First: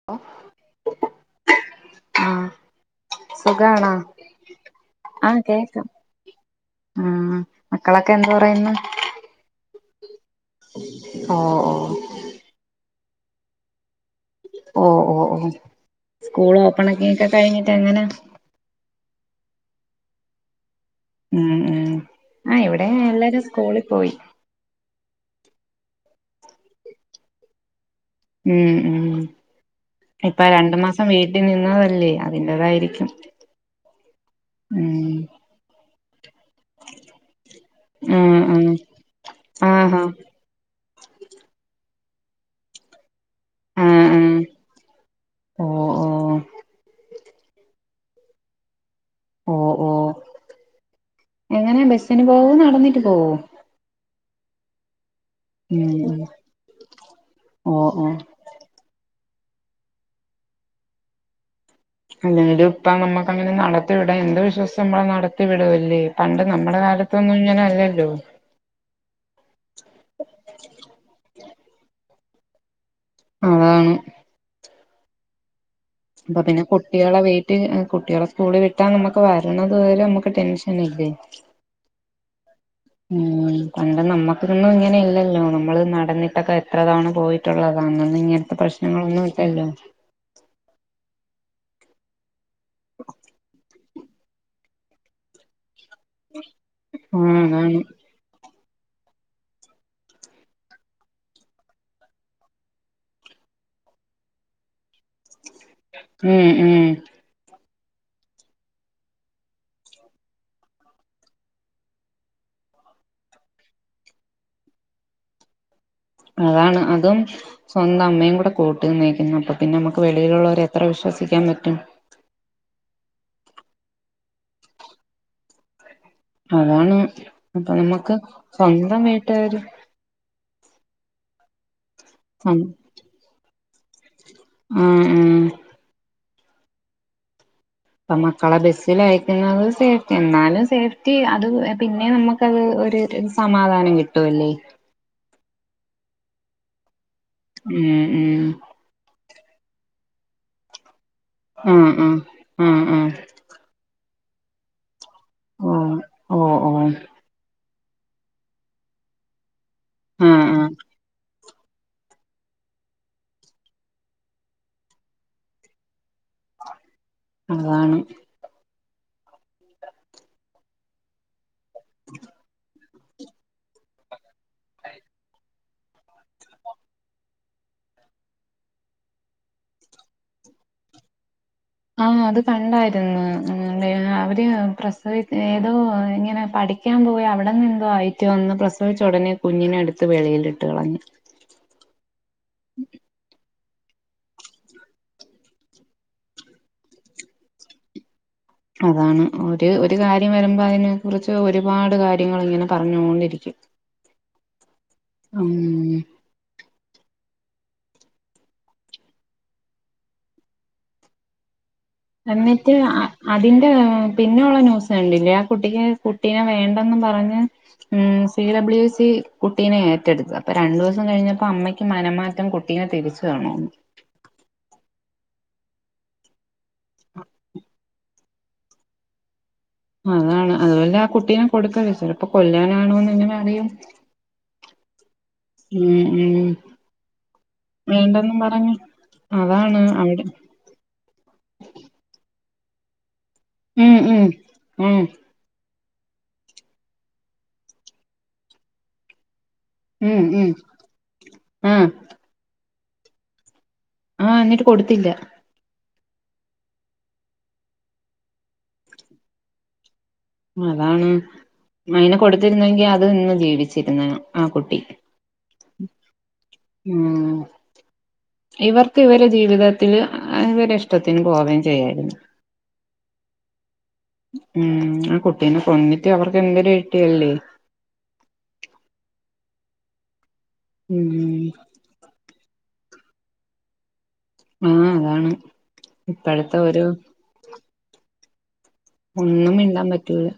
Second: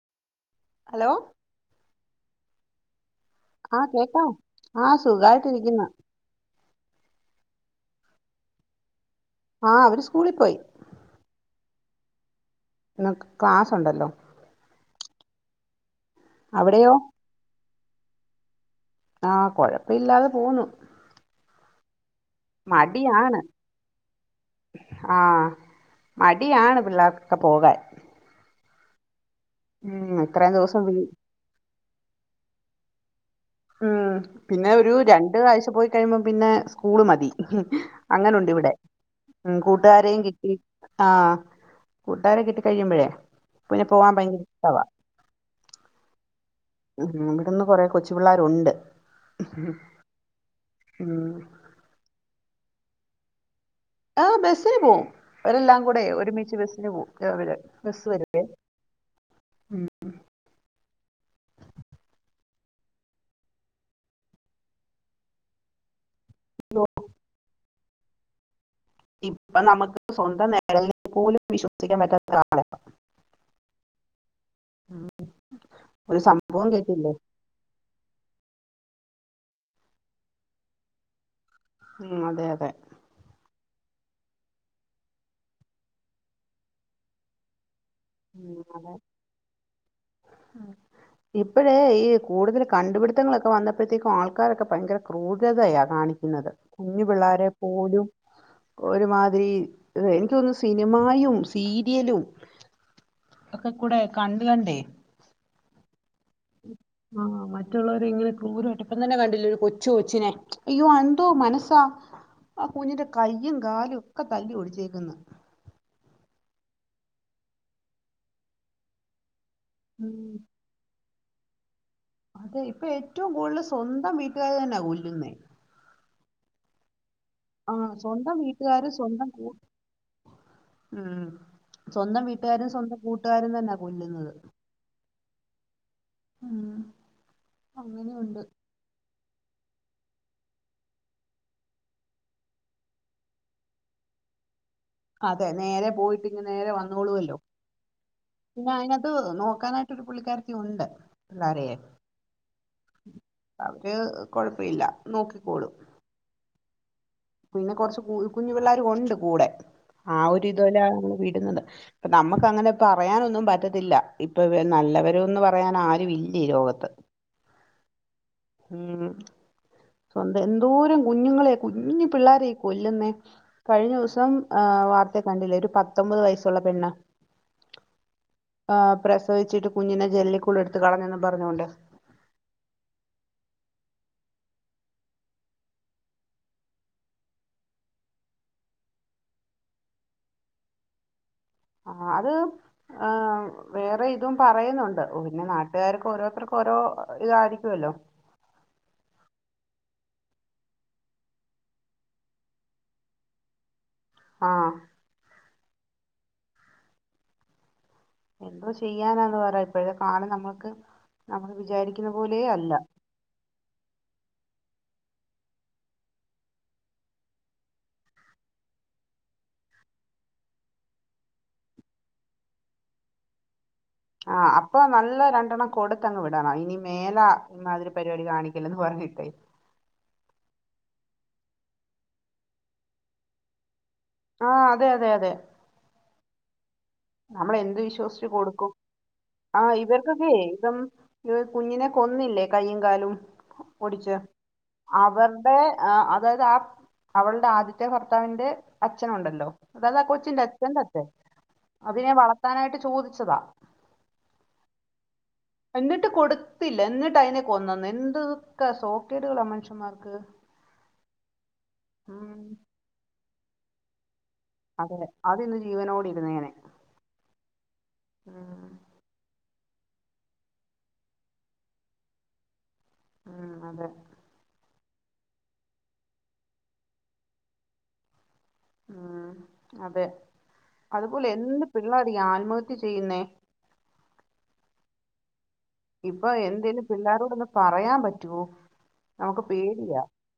[unintelligible] Hello ആഹ് ആ സുഖാണോ കേക്കാം ആ ആഹ് സുഖായിട്ടിരിക്കുന്നു കേക്കാം ഉം മക്കളൊക്കെ എന്ത്‌ പറയുന്നു ആഹ് അവര് സ്കൂളിൽ പോയി ഓഹോ ഇന്ന് ക്ലാസ് ഉണ്ടല്ലോ ഓ ഓ ഓ സ്കൂൾ ഓപ്പൺ അവിടെയോ ഒക്കെക്കെ കഴിഞ്ഞിട്ട് എങ്ങനെ ആഹ് കൊഴപ്പല്ലാതെ പോകുന്നു ഉം ഉം ആഹ് ഇവിടെ മടിയാണ് എല്ലാരും സ്കൂളിൽ പോയി ആഹ് മടിയാണ് പിള്ളേർക്ക്‌ ഒക്കെ പോകാൻ ഉം ഉം ഉം ഇപ്പൊ ഇത്രയും രണ്ട് ദിവസം മാസം വീ- വീട്ടി- വീട്ടിൽ നിന്നതല്ലേ അതിന്റതായിരിക്കും ഉം പിന്നെ ഒരു രണ്ട് ആഴ്ച പോയി കഴിയുമ്പം പിന്നെ സ്കൂള് മതി ആഹ് അങ്ങനുണ്ട് ഇവിടെ ഉം ആഹ് ആഹാ കൂട്ടുകാരെയും കിട്ടി ആഹ് കൂട്ടുകാര കിട്ടി കഴിയുമ്പോഴേ പിന്നെ പോവാൻ ഭയങ്കര ഇഷ്ടവാ ഓഹോ ഓഹ് ഉം ഇവിടുന്ന് കുറെ കൊച്ചു പിള്ളേരുണ്ട് ഓ ഓ ഉം എങ്ങനെ ബസിന് പോവോ നടന്നിട്ട് പോവോ ആഹ് ബസ്സിന് പോവും അവരെല്ലാം ഉം കൂടെ ഉം ഒരുമിച്ച് ബസ്സിന് പോവും അവര് ഓ ബസ് ഓ വരില്ലേ അല്ലെങ്കും ഇപ്പ നമ്മുക്ക് അങ്ങനെ നടത്തി വിടാം എന്ത് വിശ്വാസിച്ചു നമ്മെ നടത്തി വിടല്ലേ പണ്ട് നമ്മുടെ കാലത്തൊന്നും ഇങ്ങന അല്ലല്ലോ ഇപ്പൊ നമുക്ക് സ്വന്തം നെയ്ൽ പോലും വിശ്വസിക്കാൻ പറ്റാത്ത കാലമാ അതാണ് [unintelligible] അപ്പൊ പിന്നെ കേട്ടില്ലേ കുട്ടികാളെ വീട്ട കുട്ടികളെ സ്കൂളിൽ വിട്ടാ നമുക്ക് വരണതുവരെ നമുക്ക് ടെൻഷൻ അല്ലേ ഉം അതെ അതെ. ഉം പണ്ട് നമ്മക്കൊന്നും ഇങ്ങനെ ഇല്ലല്ലോ നമ്മള് നടന്നിട്ടൊക്കെ എത്ര തവണ പോയിട്ടുള്ളതാണ്. ഇങ്ങൻത്തെ പ്രശ്നങ്ങളൊന്നും ഇല്ലല്ലോ. ആഹ് ഇപ്പഴേ ഈ കൂടുതൽ കണ്ടു പിട്ത്തങ്ങളൊക്കെ വന്ന പ്പഴ്ത്തേക്കും ആൾക്കാരൊക്കെ ഭയങ്കര ക്രൂരതയ കാണിക്കൃന്നത് കുഞ്ഞു ആഹ് പിള്ളോരെ അതാണ് പോലും. ഒരുമാതിരി എനിക്ക് തോന്നുന്നു സിനിമായും സീരിയലും. ഒക്ക കൂടെ കണ്ട് കണ്ടേ. ഉം ഉം. ആഹ് ആഹ് മറ്റുള്ളവരെ ഇങ്ങനെ ക്രൂരായിട്ട് ഇപ്പം തന്നെ കണ്ടില്ലേ ഒരു കൊച്ചു കൊച്ചിനെ അയ്യോ എന്തോ മനസ്സാ. ആഹ് കുഞ്ഞിന്റെ കയ്യും കാലും ഒക്കെ തല്ലി ഒടിച്ചേക്ക്‌ന്ന്. അതാണ് അതും സ്വന്തം അമ്മയും കൂടെ കൂട്ടി നിന്നേക്കുന്ന് അപ്പോ പിന്നെ നമ്മുക്ക് ഉം. വെളിയിലുള്ളോരെ. എത്ര വിശ്വസിക്കാൻ പറ്റും. അതെ ഇപ്പൊ ഏറ്റവും കൂടുതൽ സ്വന്തം വീട്ടുകാർ തന്നെ കൊല്ലുന്നേ. അതാണ് അപ്പൊ ആ നമ്മക്ക് സ്വന്തം വീട്ടുകാരും സ്വന്തം വീട്ട്കാർ. കൂ- ഉം സ്വന്തം സ്വ വീട്ടുകാരും സ്വന്തം കൂട്ടുകാരും തന്നാ കൊല്ലുന്നത്. മ് മ്. ആഹ്. പ്പം മക്കളെ ബെസ്. സ്സിലയക്കുന്നത് സേഫ്റ്റി എന്നാലും സേഫ്റ്റി അത് പിന്നെ നമുക്കത് ഒര് സമാധാനം കി ട്ടു അല്ലേ. അതെ നേരെ പോയിട്ട് ഇങ്ങ് നേരെ വന്നോളുവല്ലോ. ഉം ഉം. ഇപ്പ അയിനകത്ത് നോക്കാനായിട്ടൊരു പുള്ളിക്കാര്ത്തി ഉണ്ട് പിള്ളാരെ. ഉം ആ ആ ആ അവര് കൊഴപ്പ ഇല്ല നോക്ക് ഉം ഓഹ് ഓഹ്. പിന്നെ കൊറ്ച്ച് കു കുഞ്ഞു പിള്ളേരും ഒണ്ട് കൂടെ ആഹ് ആ ഒരു ആ ഇതുമല നമ്മള് വിടുന്നത്. നമ്മക്കങ്ങനെ പറയാനൊന്നും പറ്റത്തില്ല ഇപ്പൊ വ നല്ലവരുന്ന് പറയാൻ ആരുവില്ലി ഈ ലോകത്ത്. അതാണ്. ഉം. സ്വന്തം എന്തോരം കുഞ്ഞുങ്ങളെ കുഞ്ഞു പിള്ളാരെ ഈ കൊല്ലുന്നേ. കഴിഞ്ഞ ദിവസം ഏഹ് വാർത്തേല് കണ്ടില്ലേ ഒരു പത്തൊമ്പത് വയസ്സുള്ള പെണ്ണ്. ആഹ് പ്രസവിച്ചിട്ട് കുഞ്ഞിനെ ജെനലിക്കൂടി എടുത്ത് കളഞ്ഞന്നും പറ്ഞ്ഞോണ്ട്. ആഹ് അത് കണ്ടായിരുന്നു അവര് പ്രസവി ഏതോ ഇങ്ങനെ പഠി യ്ക്കാൻ പോയി അവിടെന്നെന്തോ ആയിട്ട് വന്ന് പ്രസവിച്ച ഒടനെ കുഞ്ഞിനെട്ത്ത് വെളിയിലിട്ട് കളഞ്ഞ്. ആഹ് അത്. ആഹ് വേറെ ഇതും പറയുന്നുണ്ട് പിന്നെ നാട്ടുകാർക്ക് ഓരോർത്തർക്കും ഓരോ ഇതായിരിക്കുവല്ലോ. അതാണ് ഒര് ഒരു കാര്യം വരുമ്പോ അതിനെ കുറ്ച്ച് ഒരുപാട് കാര്യങ്ങളിങ്ങനെ പറഞ്ഞോണ്ടിരിക്കും. ആഹ്. ഉം. എന്തോ ചെയ്യാനാന്ന് പറ ഇപ്പഴേ കാലം നമ്മൾക്ക് നമ്മള് വിചാരിക്ക എന്നിട്ട് ആഹ്. അതിന്റെ പിന്നെ ഒള്ള ന്യൂസ് കണ്ടില്ലേ ആഹ് കുട്ടിക്ക് കുട്ടീനെ വേണ്ടന്നും പറഞ്ഞ്. ഉം സി ഡബ്ല്യു സി കുട്ടീനെ ഏറ്റെടുത്ത് അപ്പോ രണ്ടൂസം കഴിഞ്ഞപ്പോ അമ്മയ്ക്ക് മനമാറ്റം കു ട്ടിനെ തിരിച്ചു വേണോന്ന്. ആഹ് അപ്പോ നല്ല രണ്ടെണ്ണം കൊടുത്തങ്ങ് വിടണം ഇനി മേലാൽ ഇമ്മാതിരി പരിപാടി കാണിക്കല്ലെന്ന് പറഞ്ഞിട്ടേ അതാണ് അതുപോലെ ആ കുട്ടീനെ കൊടുക്കര്ത് ചെലപ്പോ കൊല്ലാനാണോന്ന് എങ്ങനെ അറിയും ആഹ് അതെ അതെ അതെ ഉം ഉം നമ്മളെന്ത് വിശ്വസിച്ച് വേണ്ടെന്നും കൊടുക്കും പറഞ്ഞ് ആഹ് അതാണ് അവിടെ ഇവർക്കൊക്കെ ഇതൊ ഒരു കുഞ്ഞിനെ കൊന്നില്ലേ കയ്യും കാലും ഉം ഒടിച്ച് ഉം ഉം അവർ ടെ അതായത് ആ അവളുടെ ആദ്യത്തെ ഭർത്താവിന്റെ അച്ഛനുണ്ടല്ലോ അതയത് ആഹ് ഉം കൊച്ചിന്റെ ഉം അച്ഛന്റച്ചൻ ആഹ് അതിനെ വളർത്താനായിട്ട് ചോദിച്ചതാ ആഹ് എന്നിട്ട് കൊടുത്തില്ല എന്നിട്ട് കൊടുത്തില്ല എന്നിട്ട് അയിനെ കൊന്നന്ന് എന്തൊക്കെ സോക്കേടുകളാ മനുഷ്യന്മാർക്ക് അതാണ് അയിനെ ഉം കൊടുത്തിരുന്നെങ്കി അത് ഇന്ന് ജീവിച്ചിരുന്നെനെ ആ കുട്ടി അതെ അതിന്ന് ജീവനോടെ ഇരുന്നേനെ ഉം ഇവർ ഉം ഇവർക്ക് ഇവരെ ജീവിതത്തില് ഇവരെ ഇഷ്ടത്തിന് പോവേം ചെയ്യായിരുന്നു ഉം അതെ ഉം ആ കുട്ടീനെ കൊന്നിട്ട് അവർക്ക് എന്തര് കിട്ടിയല്ലേ ഉം അതെ അതുപോലെ ഉം എന്ത് പിള്ളേരി ആത്മഹത്യ ചെയ്യുന്നേ ആഹ് അതാണ് ഇപ്പൊ ഇപ്പോഴത്തെ എന്തേലും ഒരു പിള്ളോരോടൊന്ന് പറയാൻ പറ്റുവോ നമുക്ക് ഒന്നും മിണ്ടാൻ പേടിയാ പറ്റൂല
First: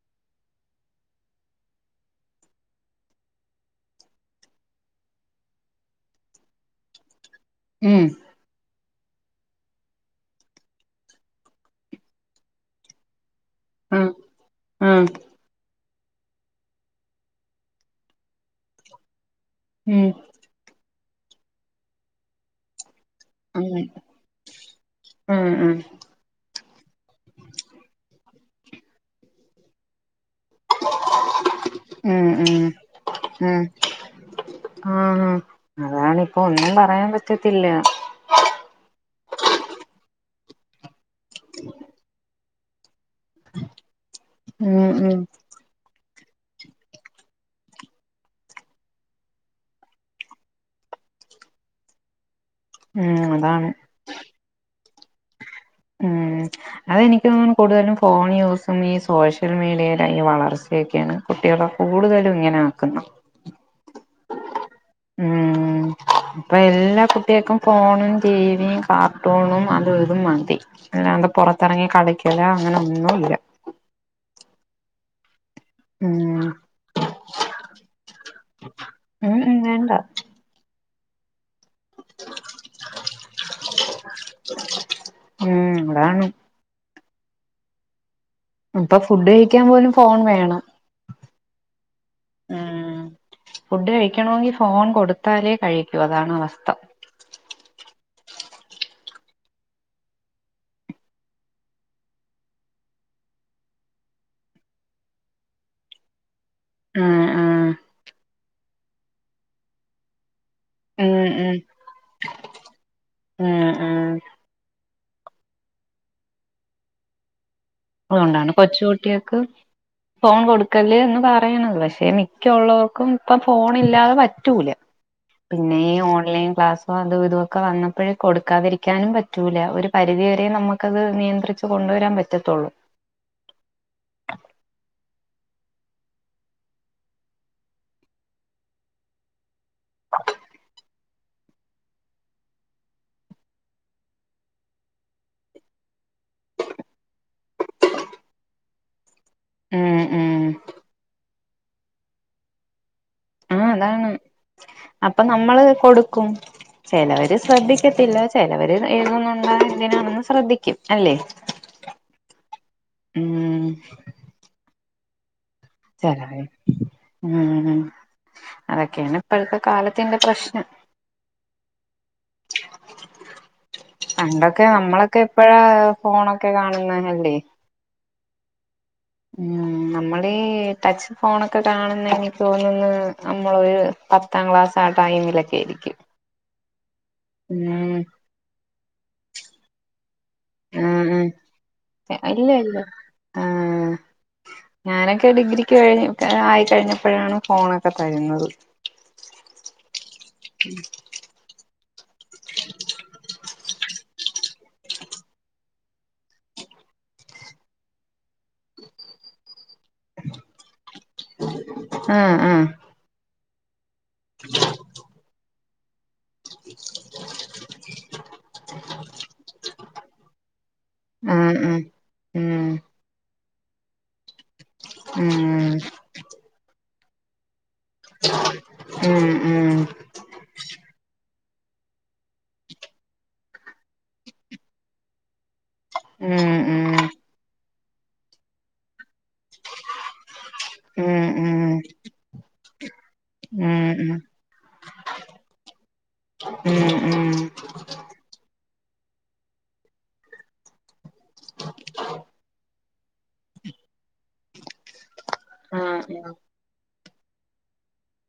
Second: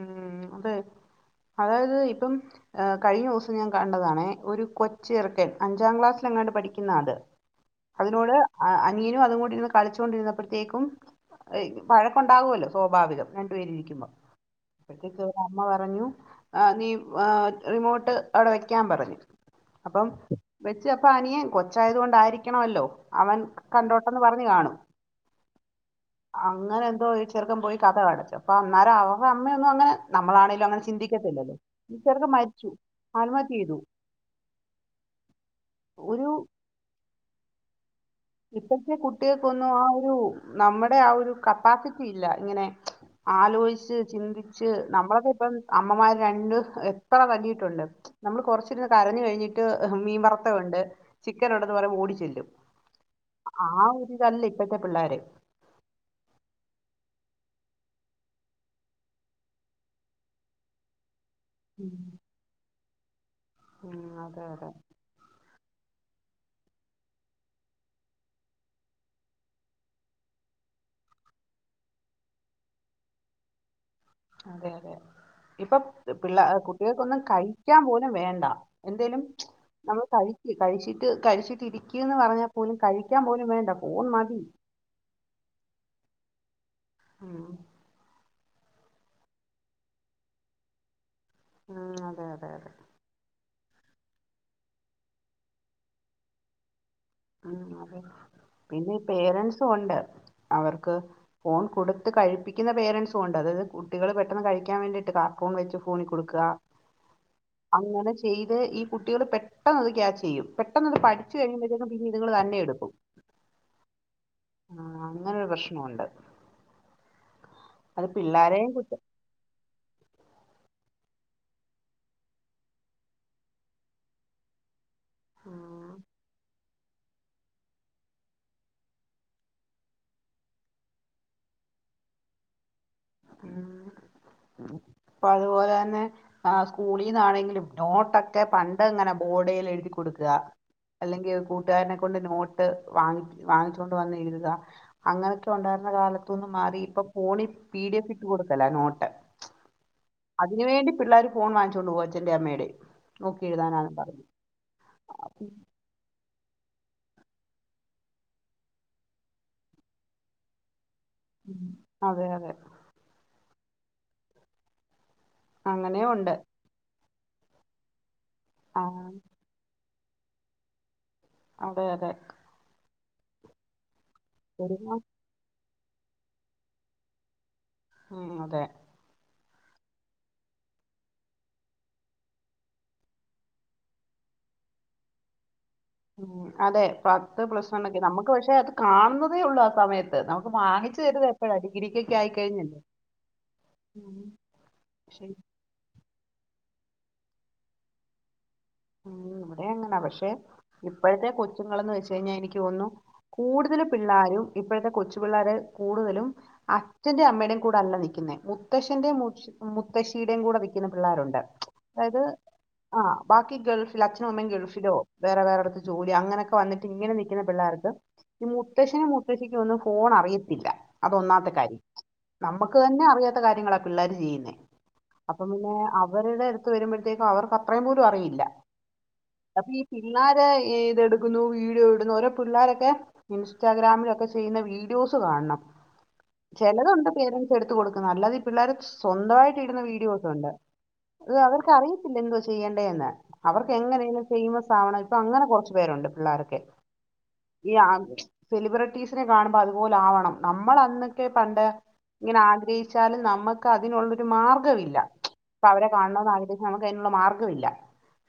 ഉം അതെ അതായത് ഇപ്പം ഏഹ് കഴിഞ്ഞ ദിവസം ഞാൻ കണ്ടതാണെ ഒരു കൊച്ചു ചെറുക്കൻ അഞ്ചാം ക്ലാസ്സിലെങ്ങാണ്ട് പഠിക്കുന്നാത് ഉം അതിനോട് അനിയനും അതുംകൂ- ടിരുന്ന് കളിച്ചോണ്ടിരുന്നപ്പോഴത്തേക്കും വഴക്കുണ്ടാകുവല്ലോ സ്വാഭാവികം രണ്ടു ആ പേരിക്കുമ്പോ ആ അപ്പഴത്തേക്ക് അമ്മ പറ ഞ്ഞു ആഹ് നീ ആഹ് റിമോട്ട് അവിടെ വെയ്ക്കാൻ പറഞ്ഞു അപ്പം ഉം വെച്ച് അപ്പ അനിയൻ കൊച്ചായത് കൊണ്ടായിരിക്കണല്ലോ അവൻ അങ്ങനെ കണ്ടോട്ട ട്ടന്ന് പറഞ്ഞ് കാണും ഉം ഉം അങ്ങനെ എന്തോ ഈ ചെറ്ക്കൻ പോയി കഥകടച്ചു അപ്പൊ അന്നേരം അവ അമ്മയൊന്നും അങ്ങനെ നമ്മളാണെ അങ്ങനെ ചിന്തിക്കത്തില്ലല്ലോ ഉം ചെറക്കാൻ മരിച്ചു ആത്മഹ ചെയ്തു ആഹ അതണ് ഒരു ഇപ്പോ ഒന്നും പറയാൻ പറ്റത്തില്ല ഇപ്പോഴത്തെ കുട്ടികൾക്കൊന്നും ആ ഒരു നമ്മുടെ ആ ഒരു കപ്പാസിറ്റി ഇല്ല എങ്ങനെ ആലോചിച്ച് ചിന്തിച്ച് ഉം ഉം നമ്മളക്ക ഇപ്പം അമ്മമാര് രണ്ട് എത്ര വലിട്ടുണ്ട് നമ്മൾ കൊറച്ചിരുന്ന് കരഞ്ഞു കഴിഞ്ഞിട്ട് മീൻ വറുത്തവ ഉണ്ട് ചിക്കൻ ഉണ്ടന്ന് പറഞ്ഞ ഓടി ചെല്ലും ഉം അതാണ് ആ ഒരുരിതല്ല ഇപ്പഴത്തെ പിള്ളോര് ഉം അതെനിക്ക് തോന്ന് കൂടുതലും ഫോൺ യൂസും ഈ സോഷ്യൽ മീഡിയയില വളർച്ചയൊക്കെയാണ് കുട്ടികളെ ഉം. കൂടുതലും ഇങ്ങനെ ആക്കുന്നു ഉം അതെ അതെ ഉം ഇപ്പൊ എല്ലാ കുട്ടികൾക്കും ഫോണും ടിവിയും കാർട്ടൂണും അത് ഇതും മതി അല്ല അത് പുറത്തിറങ്ങി കളിക്കല അങ്ങനെ ഒന്നുമ ഇല്ല അതെ അതെ ഇപ്പൊ ഉം പിള്ള കുട്ടികൾക്കൊന്നും കഴിക്കാൻ പോലും വേണ്ട എന്തേലും ഉം ഉം വേണ്ട നമ്മൾ കഴ കഴിച്ചിട്ട് കഴിച്ചിട്ടിരിക്കന്ന് പറഞ്ഞാൽ പോലും കഴിക്കാൻ പോലും വേണ്ട ഫോൺ മതി ഉം അതാണ് ഉം ഇപ്പൊ ഫുഡ് കഴിക്കാൻ പോലും ഫോൺ വേണം ഉം, അതെ അതെ ഉ അതെ ഫുഡ് കഴിക്കണമെങ്കിൽ ഫോൺ കൊടുത്താലേ കഴിക്കൂ അതാണ് അവസ്ഥ ഉ അതെ പിന്നെ പേരന്സും ഉണ്ട് അവർക്ക് ഫോൺ കൊടുത്ത് കഴിപ്പിക്കുന്ന പേരൻറ്സും കൊണ്ട് അതായത് കുട്ടികൾ പെട്ടെന്ന് കഴിക്കാൻ വേണ്ടിയിട്ട് കാർട്ടൂൺ വെച്ച് ഫോണി കൊടുക്കുക ഉം ഉം അങ്ങനെ ചെയ്ത് ഈ കുട്ടികള് പെട്ടെന്ന് അത് ക്യാചെയ്യും പെട്ടെന്ന് ഉം പഠിച്ചു ഉം കഴിയുമ്പഴേങ്കും പിന്നെ ഇങ്ങ തന്നെ എടുക്കും ഉം ഉം ആഹ് അങ്ങനെരു പ്രശ്നമുണ്ട് അത് അതുകൊണ്ടാണ് പിള്ളോരെയും കുറ്റം കൊച്ചുകുട്ട്യൊക്ക് ഫോൺ കൊടുക്കല്േ എന്ന് പറയണത് പക്ഷെ മിക്കുള്ളവർക്കും ഇപ്പൊ ഫോൺ ഇല്ലാതെ പറ്റൂല പിന്നെ ആ ഈ ഓൺലൈൻ ക്ലാസ് അപ്പൊ അത് ഇതൊക്കെ വന്നപ്പോഴേ കൊടുക്കാതിരിക്കാനും പറ്റൂല ഒരു പരിധിവരെ നമുക്കത് നിയന്ത്രി ച്ച് കൊണ്ടുവരാൻ പറ്റത്തുള്ളൂ ഉം അപ്പൊ അതുപോലെ തന്നെ ആഹ് സ്കൂളീന്നാണെങ്കിലും നോട്ടൊക്കെ പണ്ട് എങ്ങനെ ബോർഡേൽ എഴുതി കൊടുക്ക അല്ലെങ്കിൽ കൂട്ടുകാരനെ കൊണ്ട് നോട്ട് വാങ്ങി വാങ്ങിച്ചൊണ്ട് വന്ന് എഴുത അങ്ങനൊക്കെ ഉണ്ടായിരുന്ന കാലത്തൊന്നും മാറി ഇപ്പൊ ഫോണിൽ പി ഡി എഫ് ഇട്ട് കൊടുക്കല നോട്ട് ഉം ഉം അതിനുവേണ്ടി പിള്ളേർ ഫോൺ വാങ്ങിച്ചുകൊണ്ട് പോക അച്ഛ്ൻ്റെ അമ്മേടെം ആഹ് അതാണ് അപ്പൊ നമ്മള് കൊടുക്കും ചിലവര് ശ്രദ്ധിക്കത്തില്ല ചെിലവര് എഴുതുന്നുണ്ടായ ഇതിനാണെന്ന് ശ്രദ്ധിക്കും അല്ലേ ഉം അതെ അതെ ഉം അങ്ങനെയും ചരാ ഉണ്ട് ഉ ആ അതൊക്കെയാണ് ഇപ്പോഴത്തെ കാലത്തിന്റെ പ്രശ്നം അതെ അതെ പണ്ടൊക്കെ ഒരു മാ- നമ്മളൊക്കെ എപ്പഴാ ഫോണൊക്കെ കാണുന്ന അല്ലേ ഉം അതെ ഉം നമ്മള് ഈ ടച്ച് ഫോണൊക്കെ കാണുന്നെങ്കിൽ തോന്നന്ന് നമ്മളൊ ഒരു പത്താം ക്ലാസ് ആ ടൈമിലൊക്കെയിരിക്കും ഉം അതെ പത്ത് പ്ലസ് വൺ ഒക്കെ നമുക്ക് പക്ഷെ അത് കാണുന്നതേ ഉള്ളൂ ആ സമയ നമുക്ക് വാങ്ങിച്ചു ആഹ് തരുത് എപ്പോഴാ ഡിഗ്രിക്കൊക്കെ ആഹ് ഇല്ല ആയിക്കഴിഞ്ഞണ്ട് ഇല്ല ആഹ് ഞാനൊക്കെ ഡിഗ്രിക്ക് കഴി ആയിക്കഴിഞ്ഞപ്പോഴാണ് ഫോണൊക്കെ തരുന്നത് ഉം ഇവിടെം അങ്ങനാ പക്ഷെ ഇപ്പോഴത്തെ കൊച്ചുങ്ങളെന്ന് വെച്ച് കഴിഞ്ഞാ എനിക്ക് തോന്നുന്നു കൂടുതല് പിള്ളാരും ഇപ്പോഴത്തെ കൊച്ചു പിള്ളേരെ കൂടുതലും അച്ഛന്റെ അമ്മേടെം കൂടെ അല്ലാ നിക്കുന്നേ മുത്തശ്ശന്റെയും മുത് മുത്തശ്ശീടെം കൂടെ നി ക്കുന്ന പിള്ളേരുണ്ട് അതായത് ആഹ് ബാക്കി ഗൾഫ് അച്ഛനും അമ്മേം ഗൾഫിലോ വേറെ വേറെടുത്ത് ജോലിയോ അങ്ങനൊക്കെ വന്നിട്ട് ഇങ്ങനെ നിൽക്കുന്ന പിള്ളേരിണ്ട് ഈ മുത്തശ്ശനും മുത്തശ്ശിക്കൊന്നും ഫോൺ അറിയത്തില്ല അതൊന്നാംത്തെ ആഹ് കാര്യം ആഹ് നമ്മക്ക് ഉം തന്നെ അറിയാത്ത കാര്യങ്ങളാ പിള്ളേര് ചെയ്യുന്നേ അപ്പം പിന്നെ അവ വരുടെ അടുത്ത് വരുമ്പോഴത്തേക്കും അവർക്ക് അത്രയും പോലും അറിയില്ല ഉം ഉം അപ്പൊ ഈ ഉം ന്നാരെ ഇതെടുക്കുന്നു വീഡിയോ ഇടുന്നു ഓരോ പിള്ളോരൊക്കെ ഇൻസ്റ്റഗ്രാമിലൊക്കെ ചെയ്യുന്ന വീഡിയോസ് കാണണം ഉം ഉം ഉം ചെലതുണ്ട് പേരൻസ് എടുത്ത് കൊടുക്കുന്നേ അല്ലാതെ പിള്ളേര് സ്വന്തമായിട്ട് ഇടുന്ന വീഡിയോക്കെ ഒണ്ട് ഉം അത് അവർക്ക് അറിയത്തില്ല എന്തോ ചെയ്യേണ്ടേ ന്ന് ഉം അവർക്ക് ഉം എങ്ങനെങ്കേലും ഫെയ്മസ് ആവണം ഇപ്പൊ അങ്ങനെ കൊറച്ചു പേരുണ്ട് പിള്ളോരൊക്കെ ഉം ഉം സെലിബ്രിറ്റീസിനെ കാണുമ്പോ അതുപോലാവണം നമ്മള് അന്നൊക്കെ പണ്ട് ഇങ്ങനെ ആഗ്രഹിച്ചാലും നമ്മക്ക് അതിനുള്ളൊരു മാർഗമവില്ല അപ്പൊ അവരെ ആഹ് കാണണൊന്ന് ആഹ് ആഗ്രഹിച്ചാ നമുക്ക് അതിനുള്ള മാർഗ്ഗമില്ല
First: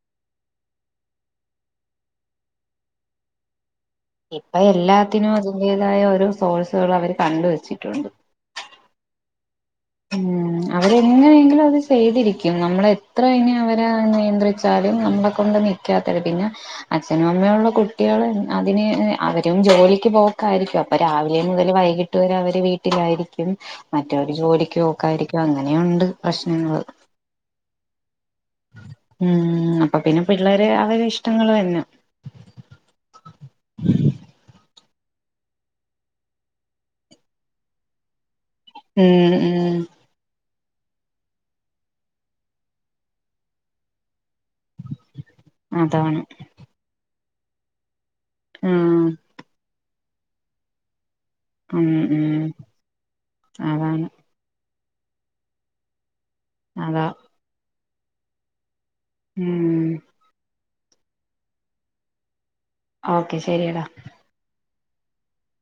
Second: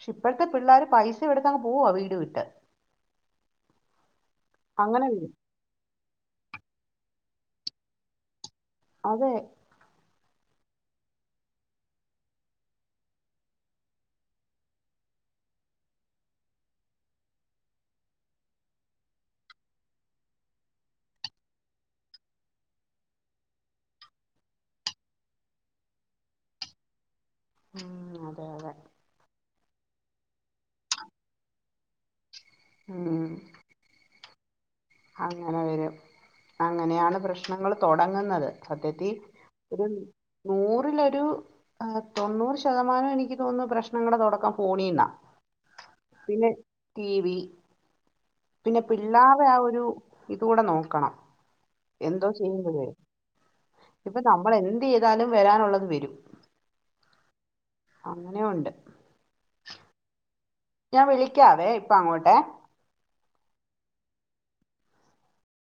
ക്ഷെ ഇപ്പോഴത്തെ പിള്ളാര് പൈസ എടുത്തങ് പോവാ വീട് വിട്ട് ഇപ്പൊ അങ്ങനെ എല്ലാത്തിനും അതിന്റെതായ ഓരോ സോഴ്സുകള് അവര് കണ്ട് വെച്ചിട്ടുണ്ട് അതെ ഉം അവരെങ്ങെനെയെങ്കിലും അത് ചെയ്തിരിക്കും നമ്മളെ എത്ര ഇനി അവരെ നിയന്ത്രിച്ചാലും നമ്മളെ കൊണ്ടൊന്നും എ ക്കേ തര് പിന്നെ അച്ഛനും അമ്മയുള്ള കുട്ടികള് അതിന് അവരും ജോലിക്ക് പോക്കായിരിക്കും അപ്പൊ രാവിലെ മുതൽ വൈകി ട്ട് അവര് വീട്ടിലായിരിക്കും മറ്റവര് ജോലിക്ക് ഓക്കായിരിക്കും അങ്ങനെയുണ്ട് പ്രശ്നങ്ങള് ഉം അതെ അതെ ഉ അപ്പൊ പിന്നെ പിള്ളേരെ അവരെ ഇഷ്ടങ്ങള് തന്നെ ഉം അങ്ങനെ വരും അങ്ങനെയാണ് പ്രശ്നങ്ങള് തൊടങ്ങുന്നത് സത്യത്തി ഉം ഉം ഒരു നൂറിലൊരു ആ തൊണ്ണൂറ് ശതമാനം എനിക്ക് തോന്നുന്നു പ്രശ്നങ്ങടെ തൊടക്കം ഫോണീന്നാ അതാണ് പിന്നെ ടി വി ആഹ് പിന്നെ പിള്ളരെ ആ ഒരു ഇതുകൂടെ നോക്കണം ഉം എന്തോ ഉം ചെയ്യുമ്പഴേ അതാണ് ഇപ്പൊ നമ്മളെന്തൈയ്താലും വെരാനുള്ളത് വെരും അലോ അങ്ങനെയൊണ്ട് ഉം ഞാൻ വിളിക്കാവേ ഇപ്പ അങ്ങോട്ടെ ഓക്കെ ശരിയെടാ